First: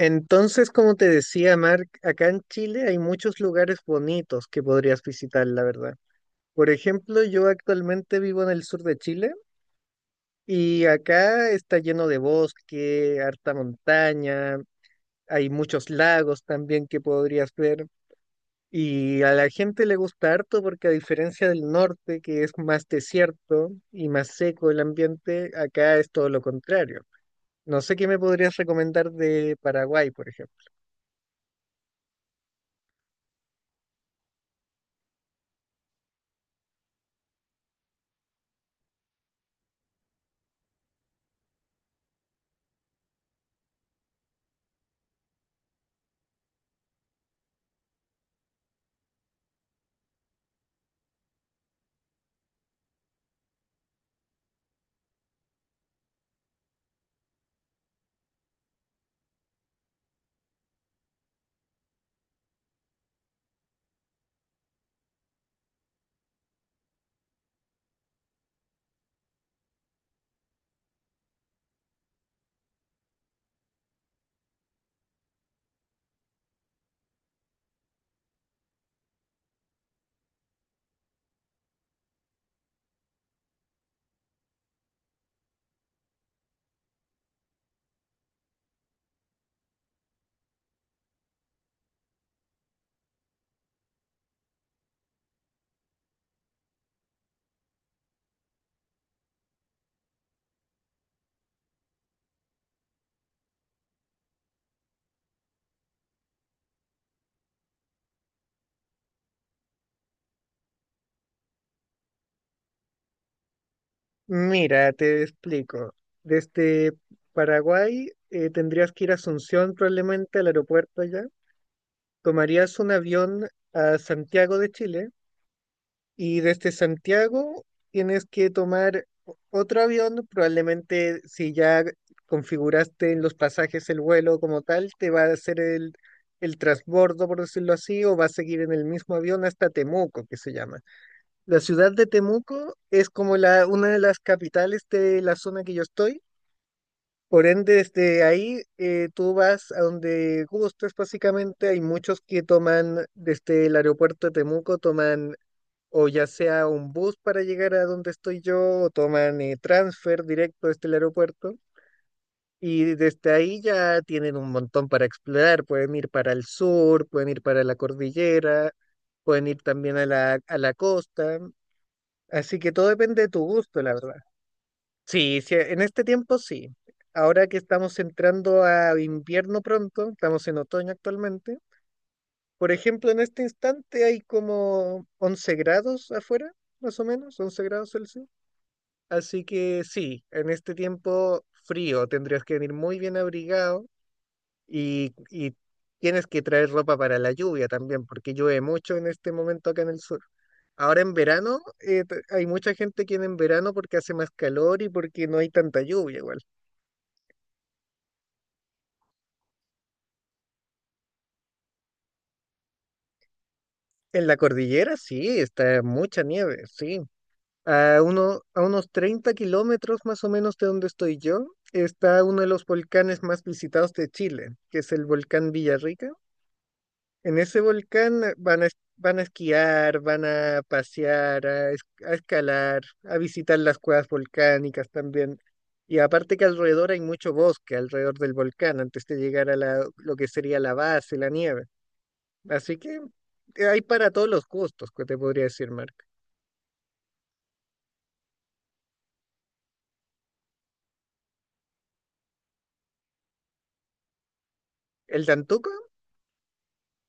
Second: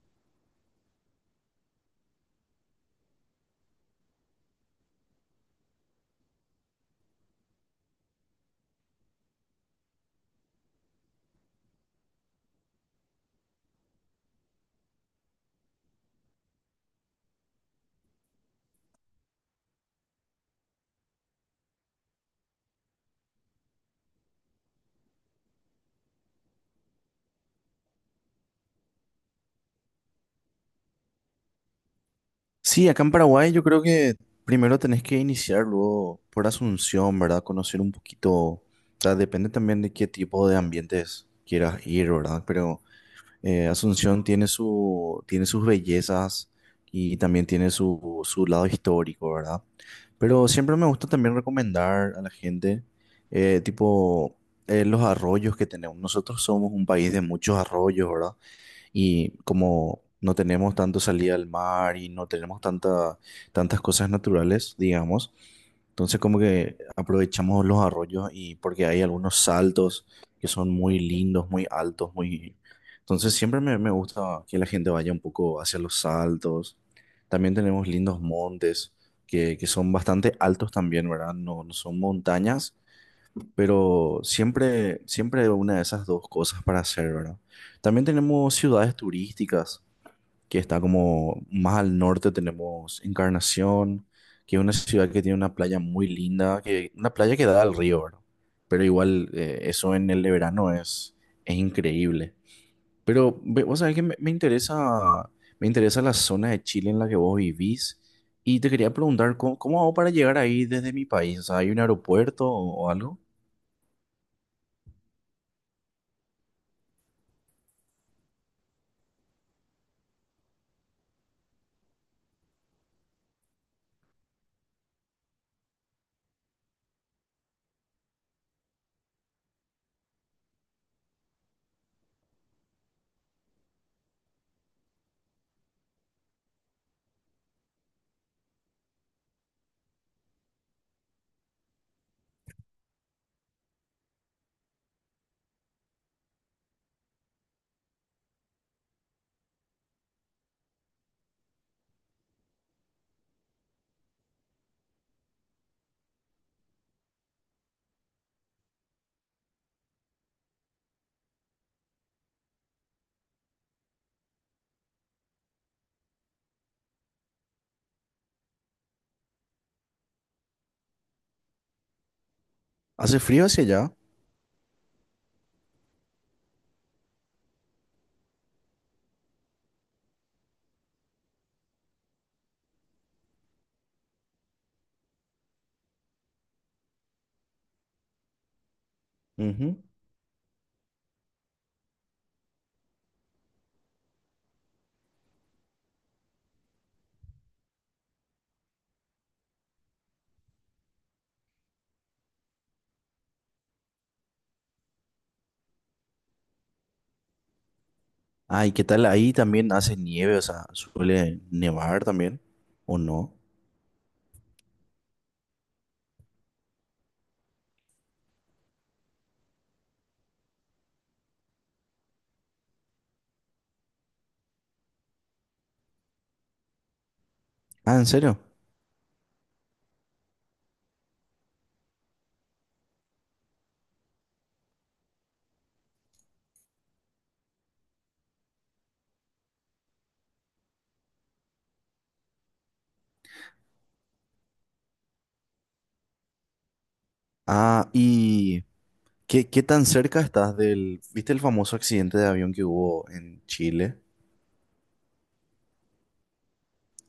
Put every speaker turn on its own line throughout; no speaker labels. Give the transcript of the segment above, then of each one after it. Entonces, como te decía, Mark, acá en Chile hay muchos lugares bonitos que podrías visitar, la verdad. Por ejemplo, yo actualmente vivo en el sur de Chile y acá está lleno de bosque, harta montaña, hay muchos lagos también que podrías ver. Y a la gente le gusta harto porque a diferencia del norte, que es más desierto y más seco el ambiente, acá es todo lo contrario. No sé qué me podrías recomendar de Paraguay, por ejemplo.
Sí, acá en Paraguay yo creo que primero tenés que iniciar luego por Asunción, ¿verdad? Conocer un poquito, o sea, depende también de qué tipo de ambientes quieras ir, ¿verdad? Pero Asunción tiene tiene sus bellezas y también tiene su lado histórico, ¿verdad? Pero siempre me gusta también recomendar a la gente, eh, tipo, los arroyos que tenemos. Nosotros somos un país de muchos arroyos, ¿verdad? Y como no tenemos tanto salida al mar y no tenemos tantas cosas naturales, digamos, entonces como que aprovechamos los arroyos y porque hay algunos saltos que son muy lindos, muy altos, muy... Entonces siempre me gusta que la gente vaya un poco hacia los saltos. También tenemos lindos montes que son bastante altos también, ¿verdad? No, no son montañas, pero siempre hay una de esas dos cosas para hacer, ¿verdad? También tenemos ciudades turísticas, que está como más al norte tenemos Encarnación, que es una ciudad que tiene una playa muy linda, una playa que da al río, ¿verdad? Pero igual eso en el verano es increíble. Pero vos sabés que me interesa la zona de Chile en la que vos vivís y te quería preguntar, ¿cómo hago para llegar ahí desde mi país? O sea, ¿hay un aeropuerto o algo?
Mira, te explico. Desde Paraguay tendrías que ir a Asunción probablemente al aeropuerto allá. Tomarías un avión a Santiago de Chile y desde Santiago tienes que tomar otro avión. Probablemente si ya configuraste en los pasajes el vuelo como tal, te va a hacer el transbordo, por decirlo así, o va a seguir en el mismo avión hasta Temuco, que se llama. La ciudad de Temuco es como una de las capitales de la zona que yo estoy. Por ende, desde ahí tú vas a donde gustes, básicamente. Hay muchos que toman desde el aeropuerto de Temuco, toman o ya sea un bus para llegar a donde estoy yo, o toman transfer directo desde el aeropuerto. Y desde ahí ya tienen un montón para explorar. Pueden ir para el sur, pueden ir para la cordillera, pueden ir también a la costa. Así que todo
¿Hace
depende de tu
frío hacia
gusto,
allá?
la verdad. Sí, sí, en este tiempo sí. Ahora que estamos entrando a invierno pronto, estamos en otoño actualmente. Por ejemplo, en este instante hay como 11 grados afuera, más o menos, 11 grados Celsius. Así
Ujú.
que sí, en este tiempo frío tendrías que venir muy bien abrigado y tienes que traer ropa para la lluvia también, porque llueve mucho en este momento acá en el sur. Ahora en verano, hay mucha gente que viene en verano porque hace más calor y porque no hay tanta lluvia igual.
Ay, ¿qué tal? Ahí también hace nieve, o sea, suele nevar también, ¿o no?
En la cordillera sí, está mucha nieve, sí. A a unos 30 kilómetros más o menos de donde estoy yo, está uno de los volcanes más visitados de Chile, que es el volcán Villarrica. En ese
Ah, ¿en
volcán
serio?
van a, van a esquiar, van a pasear, a escalar, a visitar las cuevas volcánicas también. Y aparte que alrededor hay mucho bosque, alrededor del volcán, antes de llegar a lo que sería la base, la nieve. Así que hay para todos los gustos, que te podría decir, Marc.
Ah, ¿y qué tan cerca estás del... ¿Viste el famoso accidente de avión que hubo en Chile?
¿El Tantuco?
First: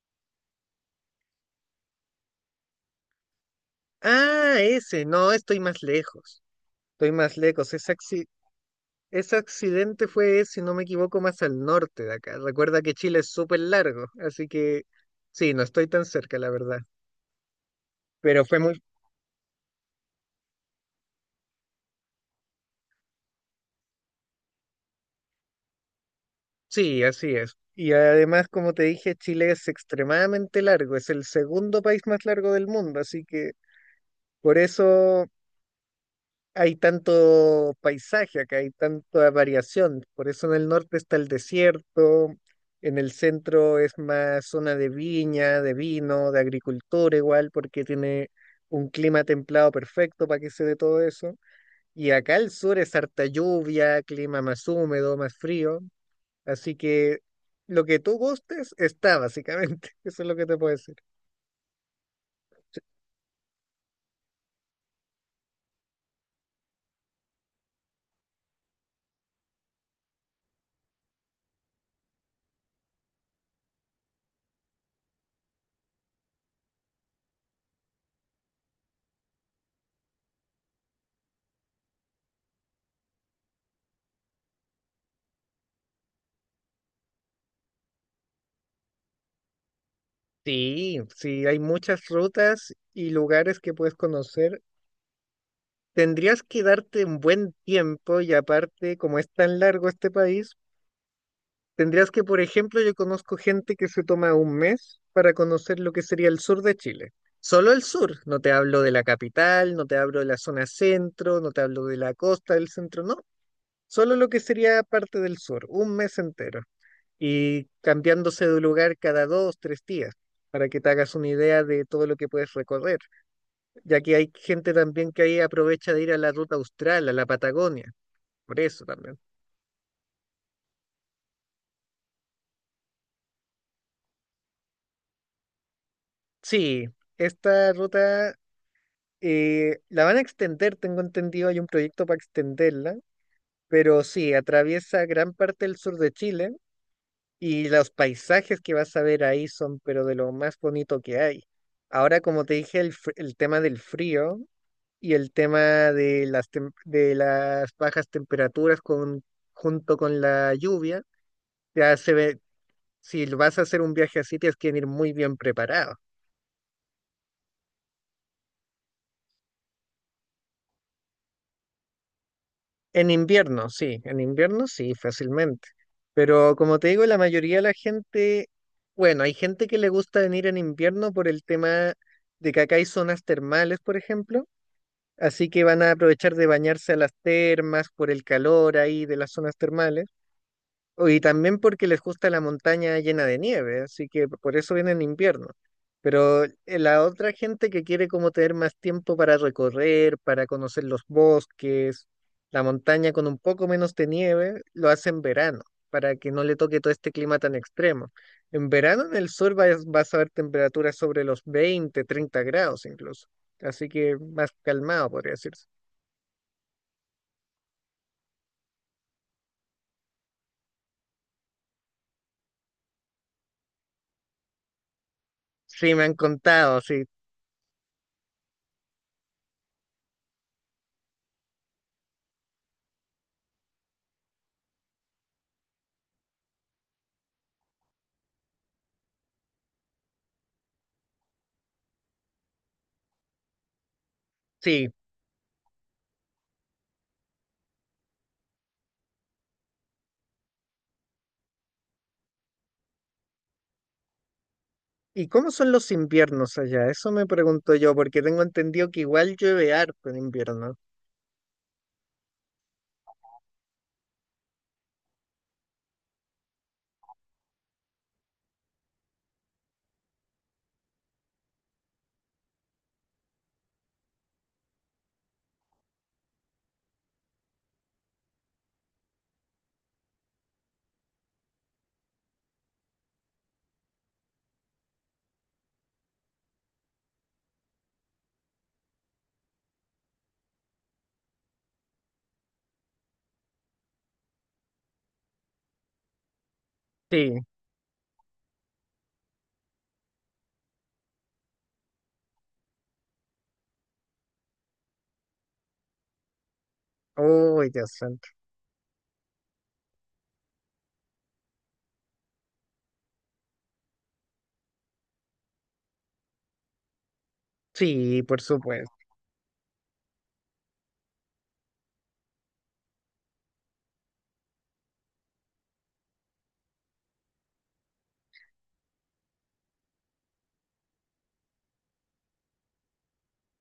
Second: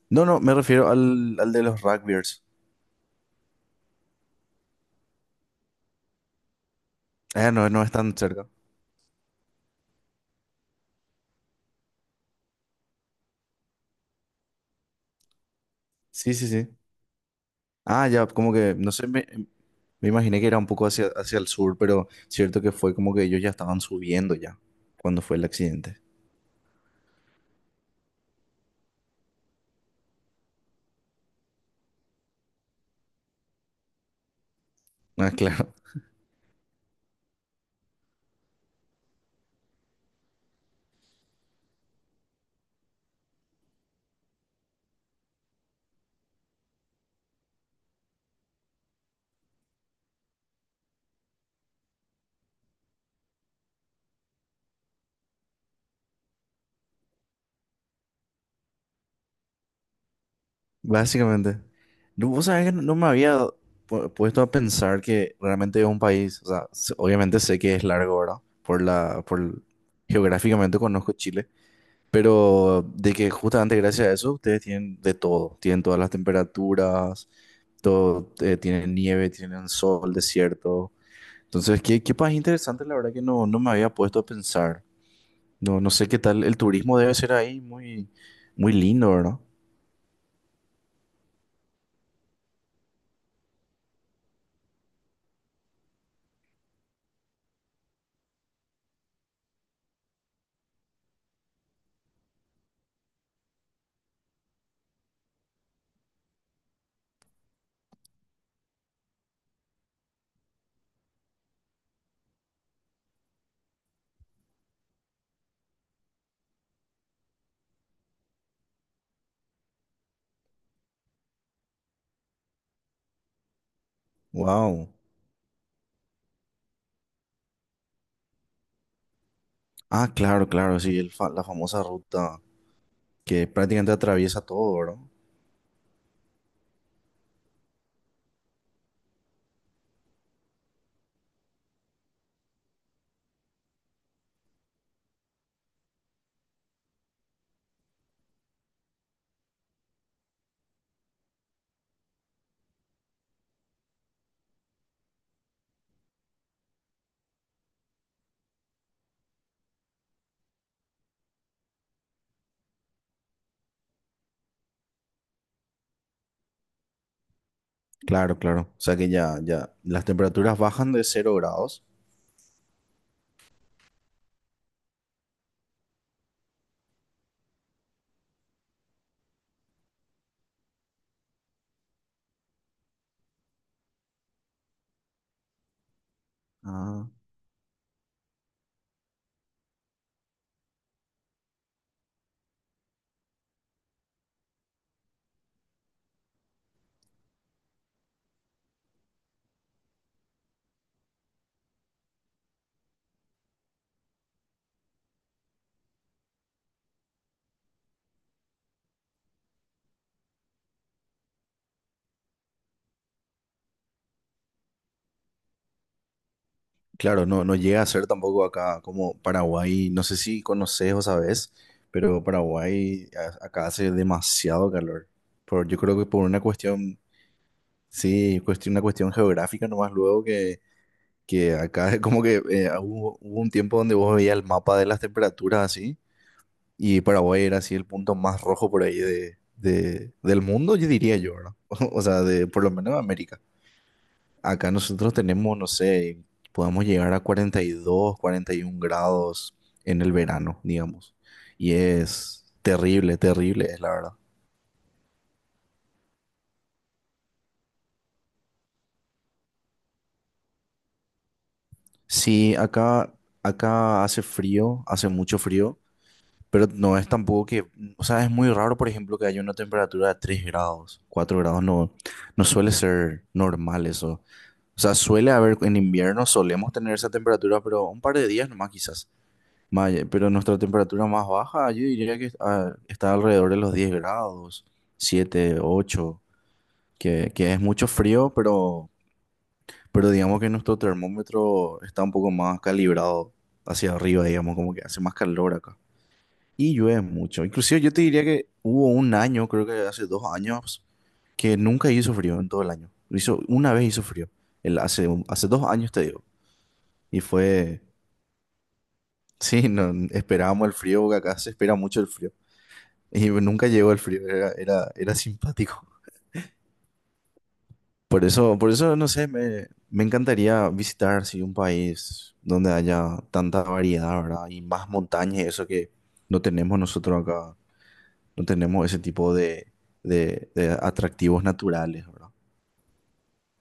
No, no, me refiero al de los rugbyers.
Ah, ese, no, estoy más lejos. Estoy más
Ah, no,
lejos.
no es tan cerca.
Ese accidente fue, si no me equivoco, más al norte de acá. Recuerda que Chile es súper largo, así que sí, no estoy tan
Sí,
cerca,
sí,
la
sí.
verdad.
Ah, ya,
Pero
como
fue
que,
muy...
no sé, me imaginé que era un poco hacia el sur, pero cierto que fue como que ellos ya estaban subiendo ya cuando fue el accidente.
Sí, así es. Y además, como te dije, Chile es extremadamente largo, es el segundo país más largo del mundo, así que por eso
Ah, claro.
hay tanto paisaje acá, hay tanta variación. Por eso en el norte está el desierto, en el centro es más zona de viña, de vino, de agricultura igual, porque tiene un clima templado perfecto para que se dé todo eso. Y acá al sur es harta lluvia, clima más húmedo, más frío. Así que lo que tú gustes está básicamente. Eso es lo que te puedo decir.
Básicamente. No, vos sabés que no me había puesto a pensar que realmente es un país, o sea, obviamente sé que es largo, ¿verdad? Por geográficamente conozco Chile, pero de que justamente gracias a eso ustedes tienen de todo, tienen todas las temperaturas, todo, tienen nieve, tienen sol, desierto. Entonces, qué país interesante, la verdad que no, no me había puesto a pensar. No, no sé qué tal, el turismo debe ser ahí muy, muy lindo, ¿verdad?
Sí, sí, hay muchas rutas y lugares que puedes conocer. Tendrías que darte un buen tiempo y aparte, como es tan largo este país, tendrías que, por ejemplo, yo conozco gente que se toma un mes para conocer lo que sería el sur de Chile. Solo el sur, no te hablo de la capital, no te hablo de la zona centro, no te hablo de la costa del centro, no. Solo lo que sería parte del sur, un mes entero. Y cambiándose de lugar cada dos, tres días, para que te hagas una idea de todo lo que puedes recorrer. Ya que hay gente
Wow.
también que ahí aprovecha de ir a la ruta austral, a la Patagonia por eso también.
Ah, claro, claro, sí, el la famosa ruta que prácticamente atraviesa todo, ¿verdad?
Sí, esta ruta la van a extender, tengo entendido, hay un proyecto para extenderla, pero sí, atraviesa gran parte del sur de Chile y los paisajes que vas a ver ahí son, pero de lo más bonito que hay. Ahora, como te dije, el tema del frío y el tema de las bajas temperaturas, junto con la lluvia, ya se ve, si vas a hacer un viaje así, tienes que venir muy bien preparado.
Claro, claro. O sea que ya, ya, las temperaturas bajan de 0 grados.
En invierno sí, fácilmente. Pero como te digo, la mayoría de la gente, bueno, hay gente que le gusta venir en invierno por el tema de que acá hay zonas termales, por ejemplo, así que van a aprovechar de bañarse a
Ah.
las termas por el calor ahí de las zonas termales. Oh, y también porque les gusta la montaña llena de nieve, así que por eso viene en invierno. Pero la otra gente que quiere como tener más tiempo para recorrer, para conocer los bosques, la montaña con un poco menos de nieve, lo hace en verano, para que no le toque todo este clima tan extremo. En verano en el sur vas a ver temperaturas sobre los 20 30 grados incluso. Así que más calmado, podría decirse.
Claro, no, no llega a ser tampoco acá como Paraguay, no sé si conoces o sabes, pero Paraguay acá hace demasiado calor. Yo
Sí,
creo
me
que
han
por una
contado,
cuestión,
sí,
sí, una cuestión geográfica nomás luego que acá es como que hubo un tiempo donde vos veías el mapa de las temperaturas así. Y Paraguay era así el punto más rojo por ahí del mundo, yo diría yo, ¿verdad? O sea, por lo menos de América. Acá
sí.
nosotros tenemos, no sé, podemos llegar a 40 42 40 y 41 grados en el verano, digamos. Y es terrible, terrible, es la verdad.
¿Y cómo son los inviernos allá? Eso me pregunto yo, porque tengo entendido que igual llueve harto en invierno.
Sí, acá hace frío, hace mucho frío, pero no es tampoco o sea, es muy raro, por ejemplo, que haya una temperatura de 3 grados, 4 grados, no, no suele ser normal eso. O sea, suele haber en invierno, solemos tener esa temperatura, pero un par de días nomás quizás. Pero nuestra temperatura más baja, yo diría que está alrededor de los 10 grados, 7 8 que es mucho frío, pero digamos que nuestro termómetro está un poco más calibrado hacia arriba, digamos, como que hace más calor acá. Y llueve
Sí.
mucho. Inclusive yo te diría que hubo un año, creo que hace 2 años, que nunca hizo frío en todo el año. Una vez hizo frío. Hace 2 años te digo. Y
Oh,
fue,
ya santo.
sí, no, esperábamos el frío, porque acá se espera mucho el frío. Y nunca llegó el frío, era simpático.
Sí,
Por
por
eso, por
supuesto.
eso, no sé, me encantaría visitar, sí, un país donde haya tanta variedad, ¿verdad? Y más montañas, y eso que no tenemos nosotros acá, no tenemos ese tipo de atractivos naturales, ¿verdad?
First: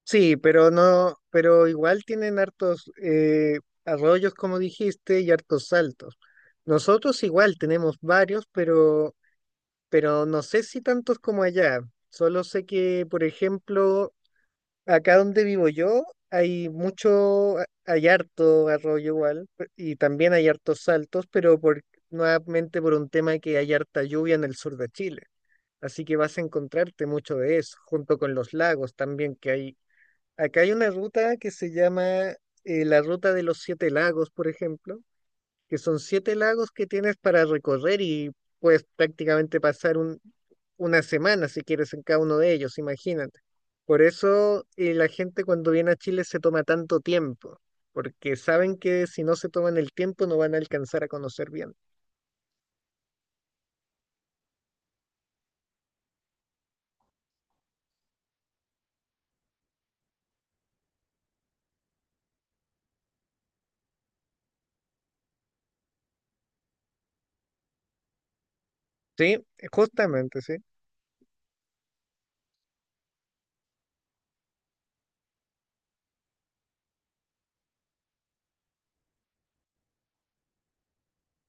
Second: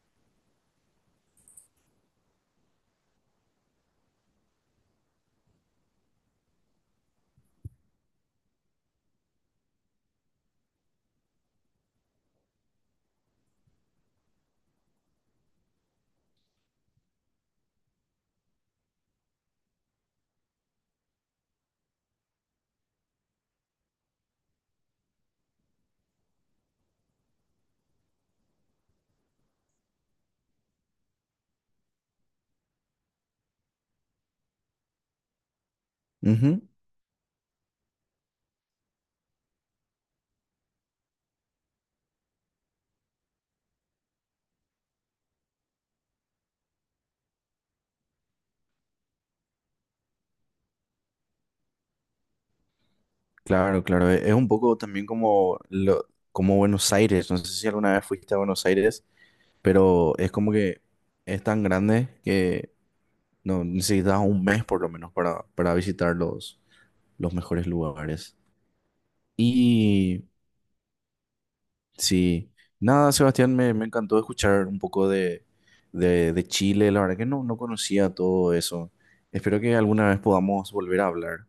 Sí, pero no, pero igual tienen hartos arroyos, como dijiste, y hartos saltos. Nosotros igual tenemos varios, pero no sé si tantos como allá. Solo sé que, por ejemplo, acá donde vivo yo hay mucho, hay harto arroyo igual, y también hay hartos saltos, pero nuevamente por un tema que hay harta lluvia en el sur de Chile. Así que vas a encontrarte mucho de eso, junto con los lagos también que hay. Acá hay una ruta que se llama la Ruta de los Siete Lagos, por ejemplo, que son siete
Ujú.
lagos que tienes para recorrer y puedes prácticamente pasar una semana si quieres en cada uno de ellos, imagínate. Por eso la gente cuando viene a Chile se toma tanto tiempo, porque saben que si no se toman el tiempo no van a alcanzar a conocer bien.
Claro, claro, es un poco también como Buenos Aires, no sé si alguna vez fuiste a Buenos Aires pero es como que es tan grande que no necesitas un mes por lo menos para visitar los mejores lugares.
Sí,
Y
justamente, sí.
sí, nada, Sebastián, me encantó escuchar un poco de Chile, la verdad que no, no conocía todo eso. Espero que alguna vez podamos volver a hablar.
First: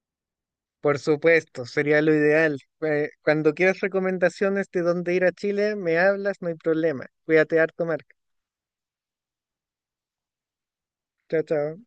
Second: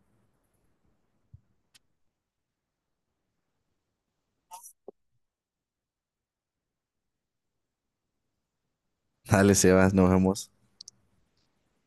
Por supuesto, sería lo ideal. Cuando quieras recomendaciones de dónde ir a Chile, me hablas, no hay problema. Cuídate harto, Marco.
Dale, Sebas, nos vemos.
Chao, chao.